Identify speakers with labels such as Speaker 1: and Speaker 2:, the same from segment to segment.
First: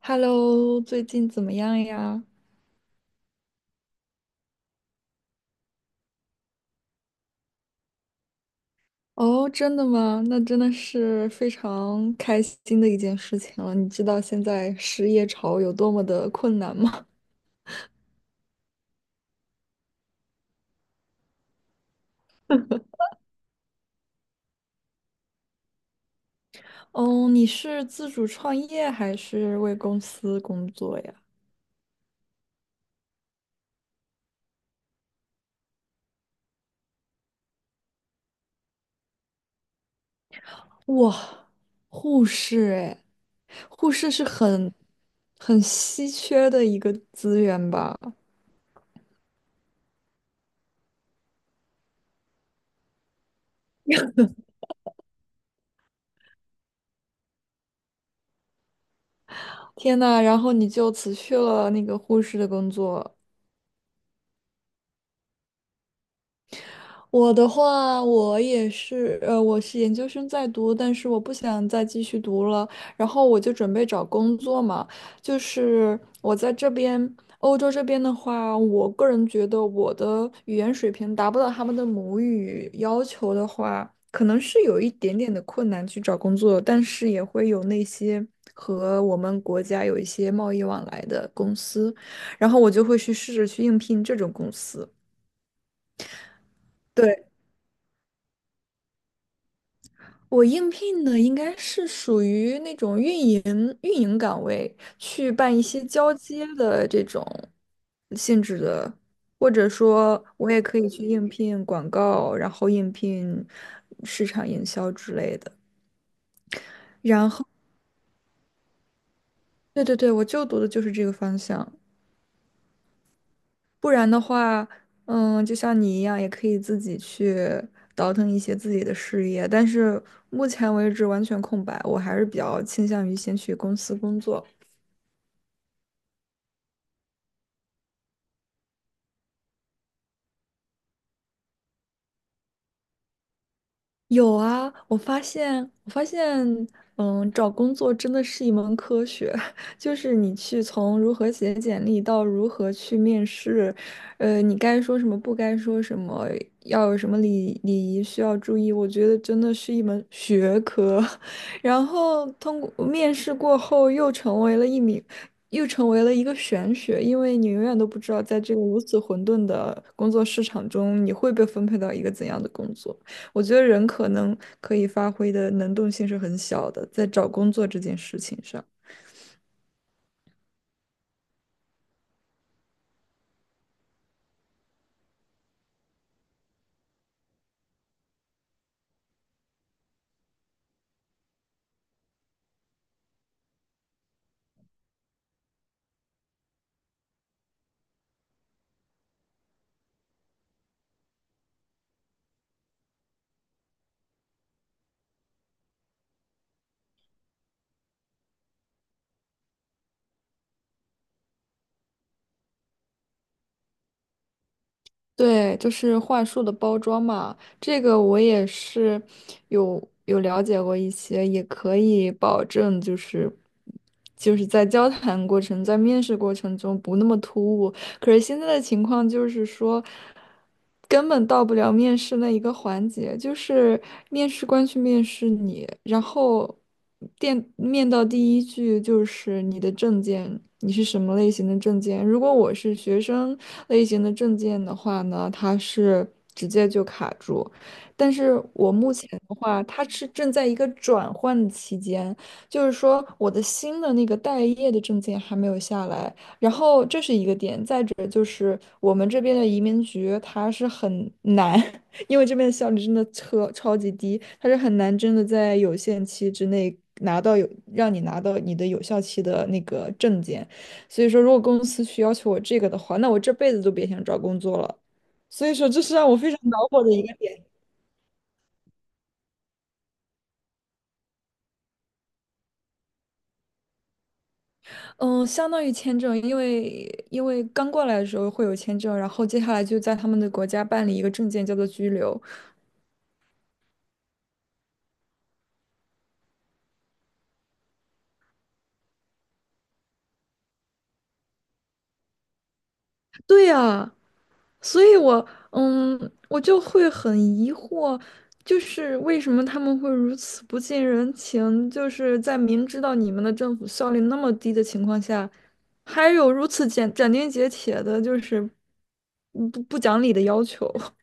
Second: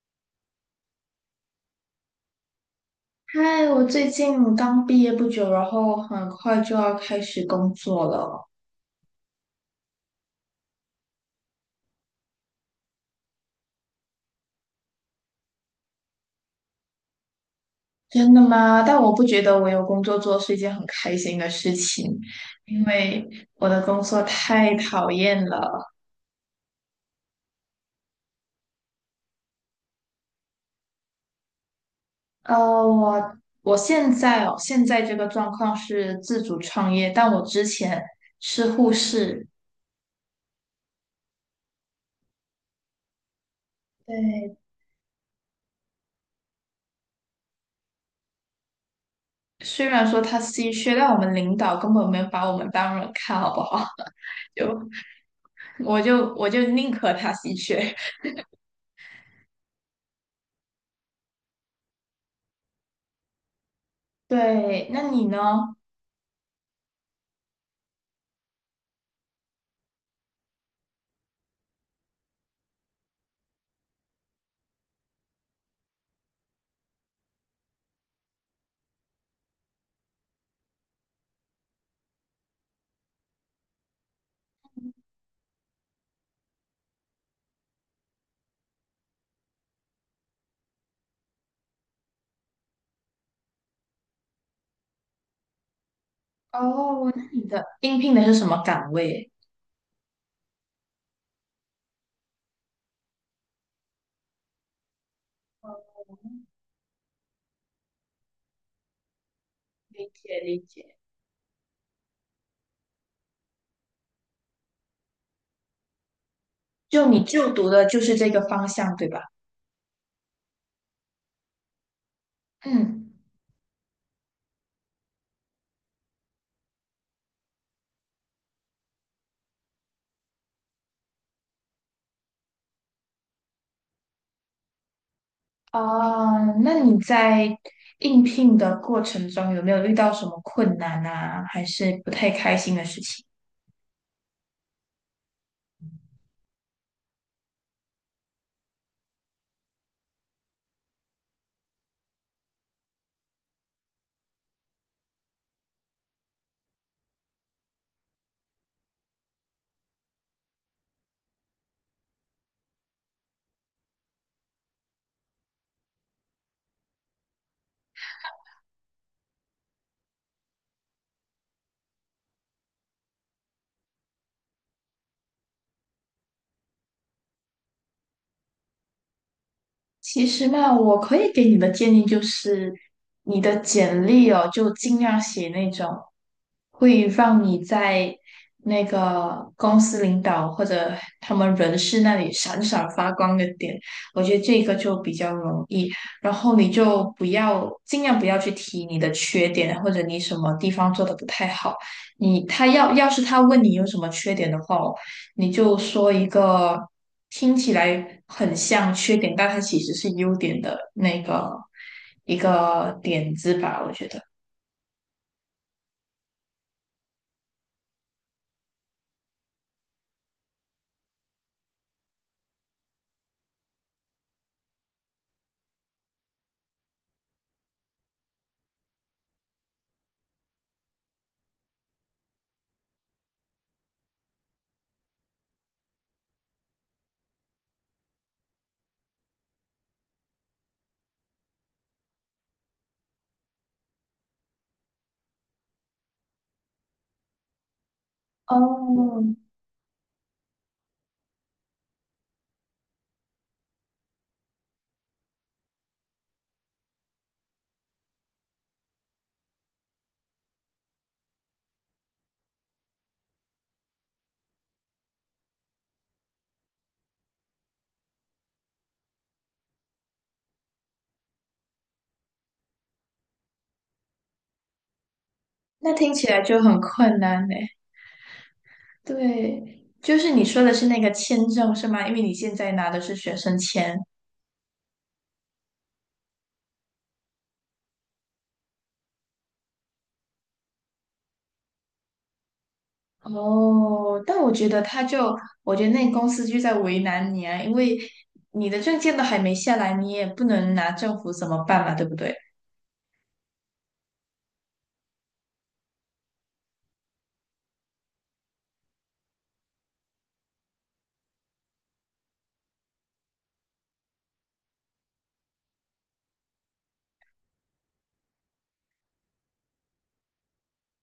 Speaker 1: Hello，最近怎么样呀？
Speaker 2: 嗨，我最近刚毕业不久，然后很快就要开始工作了。
Speaker 1: 哦，真的吗？那真的是非常开心的一件事情了。你知道现在失业潮有多么的困难吗？
Speaker 2: 真的吗？但我不觉得我有工作做是一件很开心的事情，因为我的工作太讨厌了。
Speaker 1: 哦，你是自主创业还是为公司工作呀？
Speaker 2: 呃，我我现在哦，现在这个状况是自主创业，但我之前是护士。
Speaker 1: 哇，护士哎，护士是
Speaker 2: 对，
Speaker 1: 很稀缺的一个资源吧？
Speaker 2: 虽然说他稀缺，但我们领导根本没有把我们当人看，好不好？就我就宁可他稀缺。
Speaker 1: 天呐，然后你就辞去了那个护士的工作。
Speaker 2: 对，那你呢？
Speaker 1: 我的话，我也是，我是研究生在读，但是我不想再继续读了，然后我就准备找工作嘛。就是我在这边，欧洲这边的话，我个人觉得我的语言水平达不到他们的母语要求的话，可能是有一点点的困难去找工作，但是也会有那些和我们国家有一些贸易往来的公司，然后我就会去试着去应聘这种公司。
Speaker 2: 哦，那
Speaker 1: 对。
Speaker 2: 你的应聘的是什么岗位？
Speaker 1: 我应聘的应该是属于那种运营岗位，去办一些交接的这种性质的，或者
Speaker 2: 理
Speaker 1: 说
Speaker 2: 解
Speaker 1: 我
Speaker 2: 理
Speaker 1: 也可以
Speaker 2: 解。
Speaker 1: 去应聘广告，然后应聘市场营销之类的。
Speaker 2: 就你
Speaker 1: 然后，
Speaker 2: 就读的就是这个方向，对吧？
Speaker 1: 对，我就读的就是这个方向。
Speaker 2: 嗯，
Speaker 1: 不然的话，嗯，就像你一样，也可以自己去倒腾一些自己的事业。但是目前为止完全空白，我还是比较倾向于先去公司工作。
Speaker 2: 啊，那你在应聘的过程中有没有遇到什么困难啊，还是不太开心的事情？
Speaker 1: 有啊，我发现，嗯，找工作真的是一门科学，就是你去从如何写简历到如何去面试，你该说什么，不该说什么，要有什么礼仪需要注意，我觉得真的是一门学科。然后通过面试过后，又成为了一个玄学，因为你永远都不知道在这个如此混沌的工作市场中，你会被分配到一个怎样的工作。我觉得人可能可以发挥的能动性是很小的，在找工作这件事情上。
Speaker 2: 其实嘛，我可以给你的建议就是，你的简历哦，就尽量写那种会让你在那个公司领导或者他们人事那里闪闪发光的点。我觉得这个就比较容易。然后你就不要尽量不要去提你的缺点，或者你什么地方做的不太好。你他要要是他问你有什么缺点的话，你就说一个听起来很像缺点，但它其实是优点的那个一个点子吧，我觉得。
Speaker 1: 对，就是话术的包装嘛，这个我也是有了解过一些，也可以保证就是在交谈过程、在面试过程中不那么突兀，可是现在的情况就是说，根本到不了面试那一个环节，就是面试官去面试你，然后电面到第一句就是你的证件，你是什么类型的证件？如果我是学生类型的证件的话呢，它是直接就卡住，但是我目前
Speaker 2: 哦，
Speaker 1: 的话，它是正在一个转换期间。就是说我的新的那个待业的证件还没有下来，然后这是一个点，再者就是我们这边的移民局它是很难，因为这边的效率真的超级低，它是很难真的在有限期之内拿到让你拿到你的有效期的那个证件，所以说如果公司去要求我这个的话，那我这辈子都别想找工作了。所以说这
Speaker 2: 那
Speaker 1: 是让
Speaker 2: 听
Speaker 1: 我
Speaker 2: 起
Speaker 1: 非常
Speaker 2: 来就
Speaker 1: 恼
Speaker 2: 很
Speaker 1: 火的一个
Speaker 2: 困难
Speaker 1: 点。
Speaker 2: 呢。对，就是你说的是那个签证是吗？因为你现在拿的是学生签。
Speaker 1: 嗯，相当于签证，因为刚过来的时候会有签证，然后接下来就在他们的国家办理一个证件，叫做居留。
Speaker 2: 哦，但我觉得他就，我觉得那公司就在为难你啊，因为你的证件都还没下来，你也不能拿政府怎么办嘛，对不对？
Speaker 1: 对呀，所以我，嗯，我就会很疑惑，就是为什么他们会如此不近人情？就是在明知道你们的政府效率那么低的情况下，还有如此斩钉截铁的，就是不讲理的要求。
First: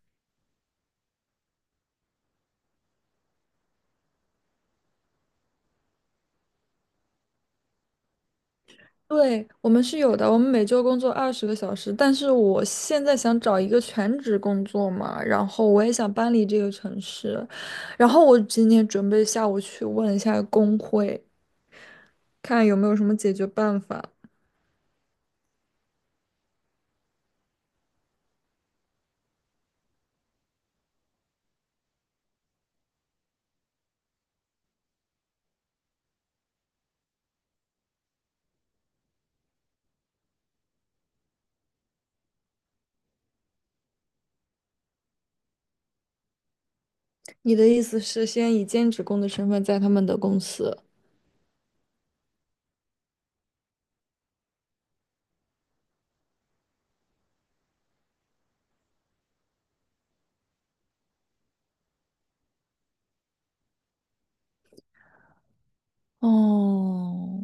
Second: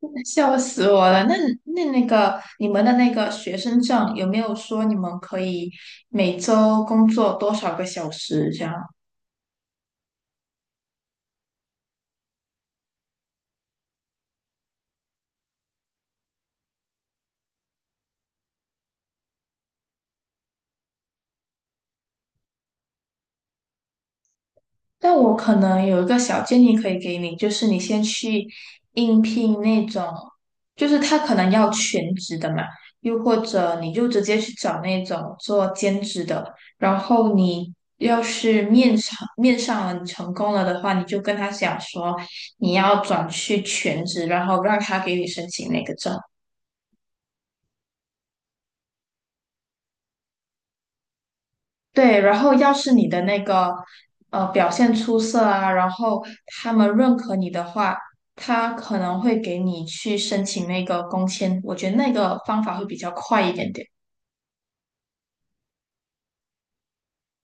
Speaker 2: 笑死我了！那那个你们的那个学生证有没有说你们可以每周工作多少个小时这样？
Speaker 1: 对，我们是有的，我们每周工作20个小时，但是我现在想找一个全职工作嘛，然后我也想搬离这个城市，然后我今天准备下午去问一下工会。看有没有什么解决办法。
Speaker 2: 但我可能有一个小建议可以给你，就是你先去应聘那种，就是他可能要全职的嘛，又或者你就直接去找那种做兼职的，然后你要是面上了，你成功了的话，你就跟他讲说你要转去全职，然后让他给你申请那个证。
Speaker 1: 你的意思是先以兼职工的身份在他们的公司？
Speaker 2: 对，然后要是你的那个表现出色啊，然后他们认可你的话，他可能会给你去申请那个工签。我觉得那个方法会比较快一点点。
Speaker 1: 哦，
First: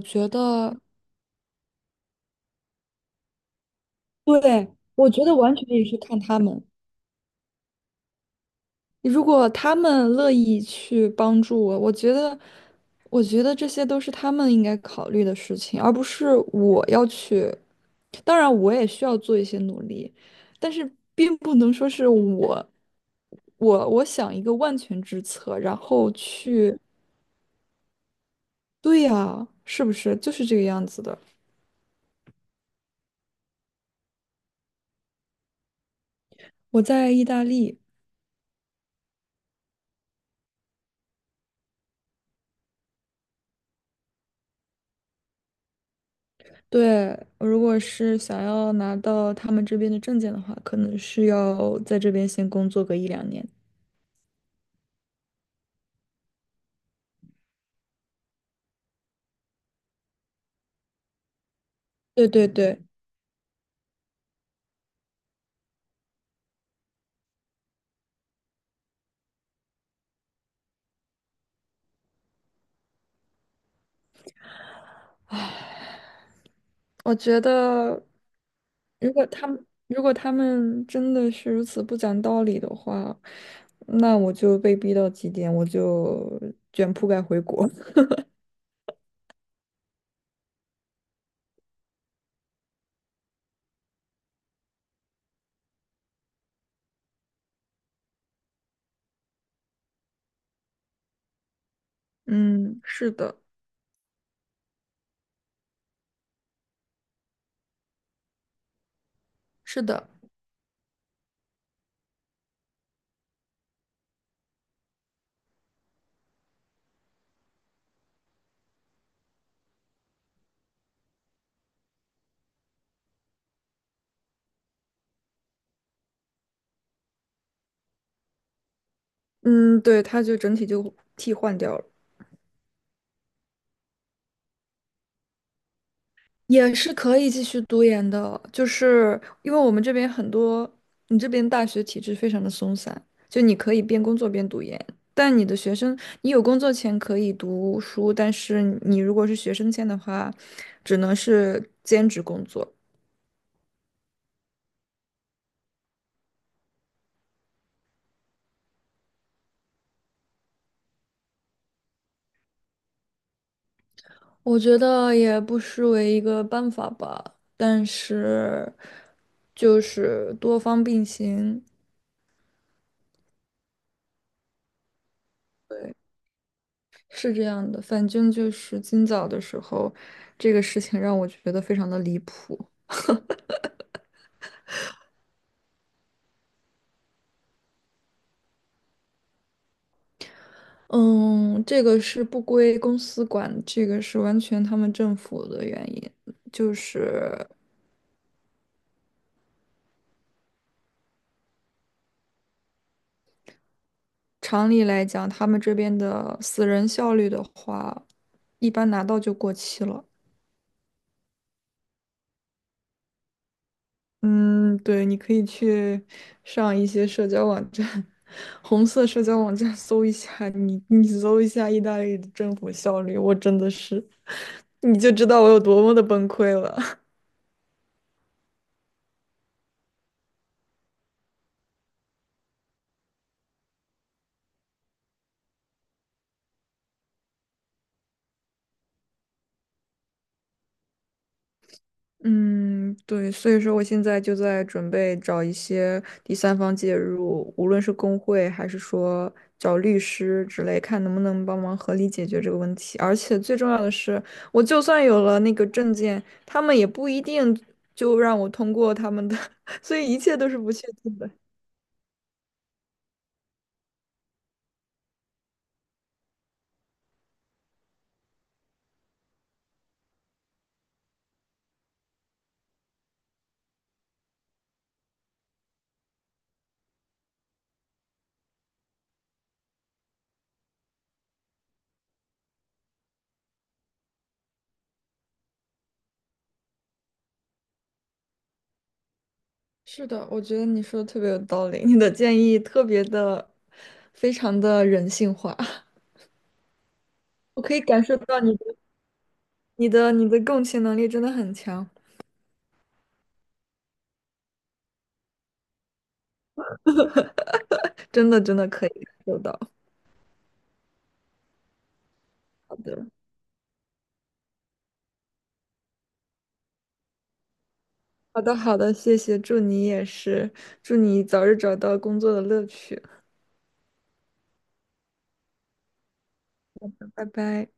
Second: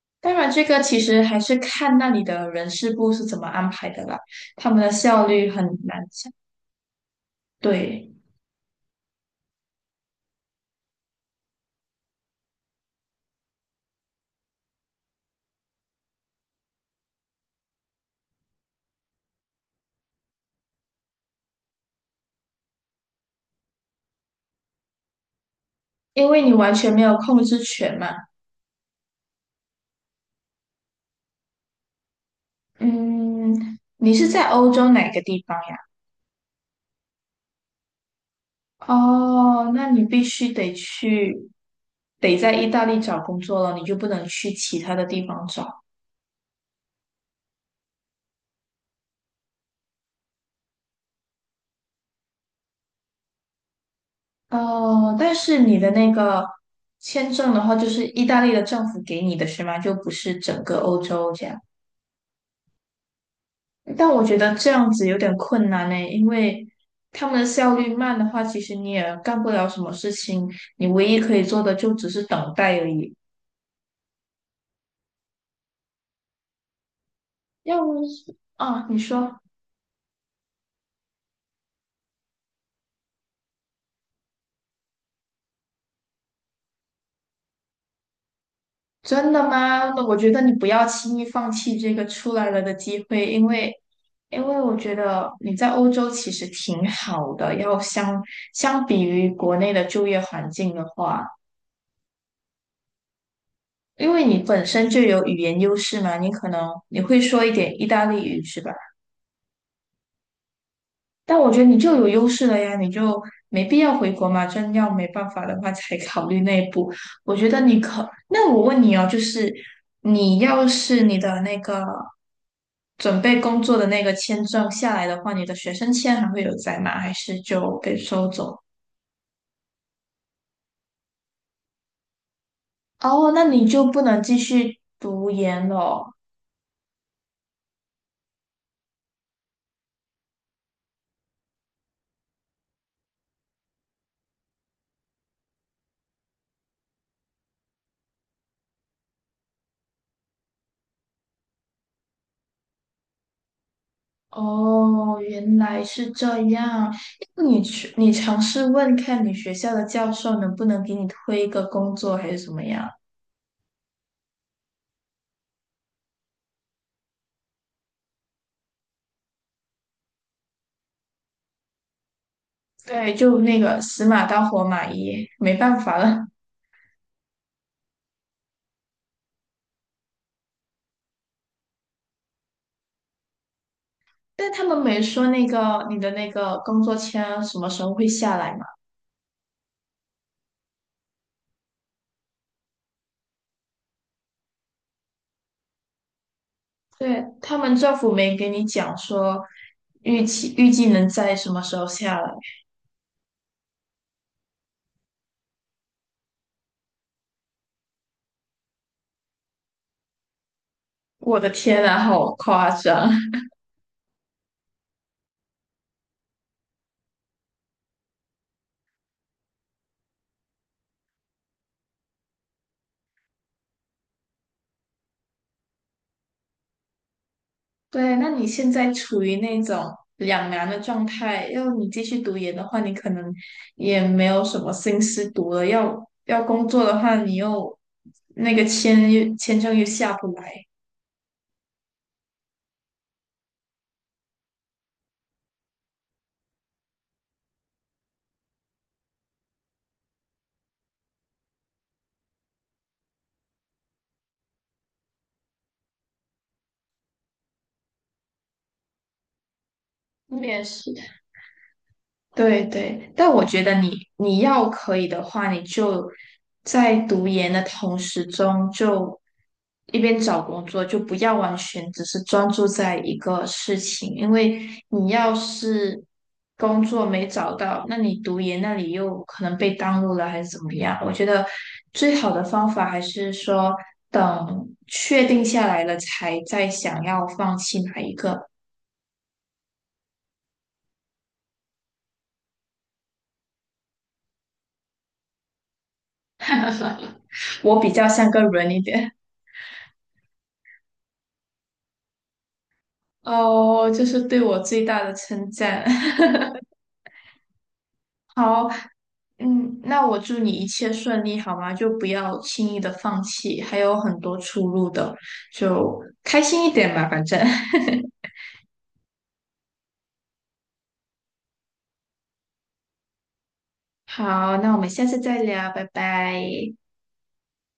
Speaker 1: 我觉
Speaker 2: 当然，这
Speaker 1: 得，
Speaker 2: 个其实还是看那里的人事部是怎么安排的啦，
Speaker 1: 对，
Speaker 2: 他们的
Speaker 1: 我觉
Speaker 2: 效
Speaker 1: 得
Speaker 2: 率
Speaker 1: 完
Speaker 2: 很
Speaker 1: 全也是
Speaker 2: 难
Speaker 1: 看
Speaker 2: 讲。
Speaker 1: 他们。
Speaker 2: 对，
Speaker 1: 如果他们乐意去帮助我，我觉得这些都是他们应该考虑的事情，而不是我要去。当然，我也需要做一些努力，但是并不能说是我，我想一个万全之策，然后
Speaker 2: 因为你完
Speaker 1: 去。
Speaker 2: 全没有控制权嘛。
Speaker 1: 对呀，是不是就是这个样子的？
Speaker 2: 嗯，你是在欧洲哪个地方呀？
Speaker 1: 我在意大利，
Speaker 2: 哦，那你必须得去，得在意大利找工作了，你就不能去其他的地方找。
Speaker 1: 对，如果是想要拿到他们这边的证件的话，可能是要在这边先工作个1到2年。
Speaker 2: 哦，但是你的那个签证的话，就是意大利的政府给你的是吗？就不是整个欧洲这样。
Speaker 1: 对，
Speaker 2: 但我觉得这样子有点困难呢，因为他们的效率慢的话，其实你也干不了什么事情，你唯一可以做的就只是等待而已。
Speaker 1: 唉，我觉
Speaker 2: 要不
Speaker 1: 得
Speaker 2: 是啊，你说。
Speaker 1: 如果他们真的是如此不讲道理的话，那我就被逼到极点，我就卷铺盖回国。
Speaker 2: 真的吗？那我觉得你不要轻易放弃这个出来了的机会，因为，因为我觉得你在欧洲其实挺好的，要相比于国内的就业环境的话，
Speaker 1: 嗯，是的，
Speaker 2: 因为你本身就有语言优势嘛，你可能你会说一点意大利语是吧？
Speaker 1: 是的，
Speaker 2: 但我觉得你就有优势了呀，你就没必要回国嘛。真要没办法的话，才考虑内部。我觉得你可，那我问你哦，就是你要是你的那个准备工作的那个签证下来的话，你的学生签还会有在吗？还是就被收走？
Speaker 1: 嗯，对，他就整体就替换掉了。
Speaker 2: 哦，那你就不能继续读研了哦。
Speaker 1: 也是可以继续读研的，就是因为我们这边很多，你这边大学体制非常的松散，就你可以边工作边读研，但你的学生，你有工作前可以读书，但是你如果是学生签的话，只能是兼职工作。
Speaker 2: 哦原来是这样。你去，你尝试问看你学校的教授能不能给你推一个工作，还是怎么样？
Speaker 1: 我觉得也不失为一个办法吧，但是就是多方并行。
Speaker 2: 对，就那个死马当活马医，没办
Speaker 1: 对。
Speaker 2: 法了。
Speaker 1: 是这样的，反正就是今早的时候，这个事情让我觉得非常的离谱。
Speaker 2: 但他们没说那个你的那个工作签什么时候会下来嘛？
Speaker 1: 嗯，这个是不归公司管，这个是完全他们政府的原因。就
Speaker 2: 对，
Speaker 1: 是
Speaker 2: 他们政府没给你讲说预计能在什么时候下来。
Speaker 1: 常理来讲，他们这边的死人效率的话，一般拿到就过期了。
Speaker 2: 我的天啊，好夸张！
Speaker 1: 嗯，对，你可以去上一些社交网站，红色社交网站搜一下，你搜一下意大利的政府效率，我真的是，你就知道我有多么的崩溃了。
Speaker 2: 对，那你现在处于那种两难的状态，要你继续读研的话，你可能也没有什么心思读了；要工作的话，你又签证又下不来。
Speaker 1: 嗯，对，所以说我现在就在准备找一些第三方介入，无论是工会还是说找律师之类，看能不能帮忙合理解决这个问题。而且最重要的是，我就算有了那个证件，他们也不一定就让我通过他们的，所以一切都是
Speaker 2: 面
Speaker 1: 不确
Speaker 2: 试。
Speaker 1: 定的。
Speaker 2: 对对，但我觉得你要可以的话，你就在读研的同时中，就一边找工作，就不要完全只是专注在一个事情，因为你要是工作没找到，那你读研那里又可能被耽误了，还是怎么样？我觉得最好的方法还是说等确定下来了才再想要放弃哪一个，
Speaker 1: 是的，我觉得你说的特别有道理，你的建议特别的，非常的人性化，我可
Speaker 2: 我
Speaker 1: 以
Speaker 2: 比
Speaker 1: 感
Speaker 2: 较
Speaker 1: 受
Speaker 2: 像个
Speaker 1: 到你
Speaker 2: 人
Speaker 1: 的、
Speaker 2: 一点。
Speaker 1: 你的、你的共情能力真的很强。
Speaker 2: 哦，这是对我最大的称赞。
Speaker 1: 真的真
Speaker 2: 好，
Speaker 1: 的可以感受到。
Speaker 2: 嗯，那我祝你一切顺利，好吗？就不要轻
Speaker 1: 好
Speaker 2: 易的
Speaker 1: 的，
Speaker 2: 放弃，还有很多出路的，就开心一点吧，反正。
Speaker 1: 好的，谢谢，祝你也是，祝你早日找到工作的乐趣，
Speaker 2: 好，那我们下次再聊，拜拜。
Speaker 1: 拜拜。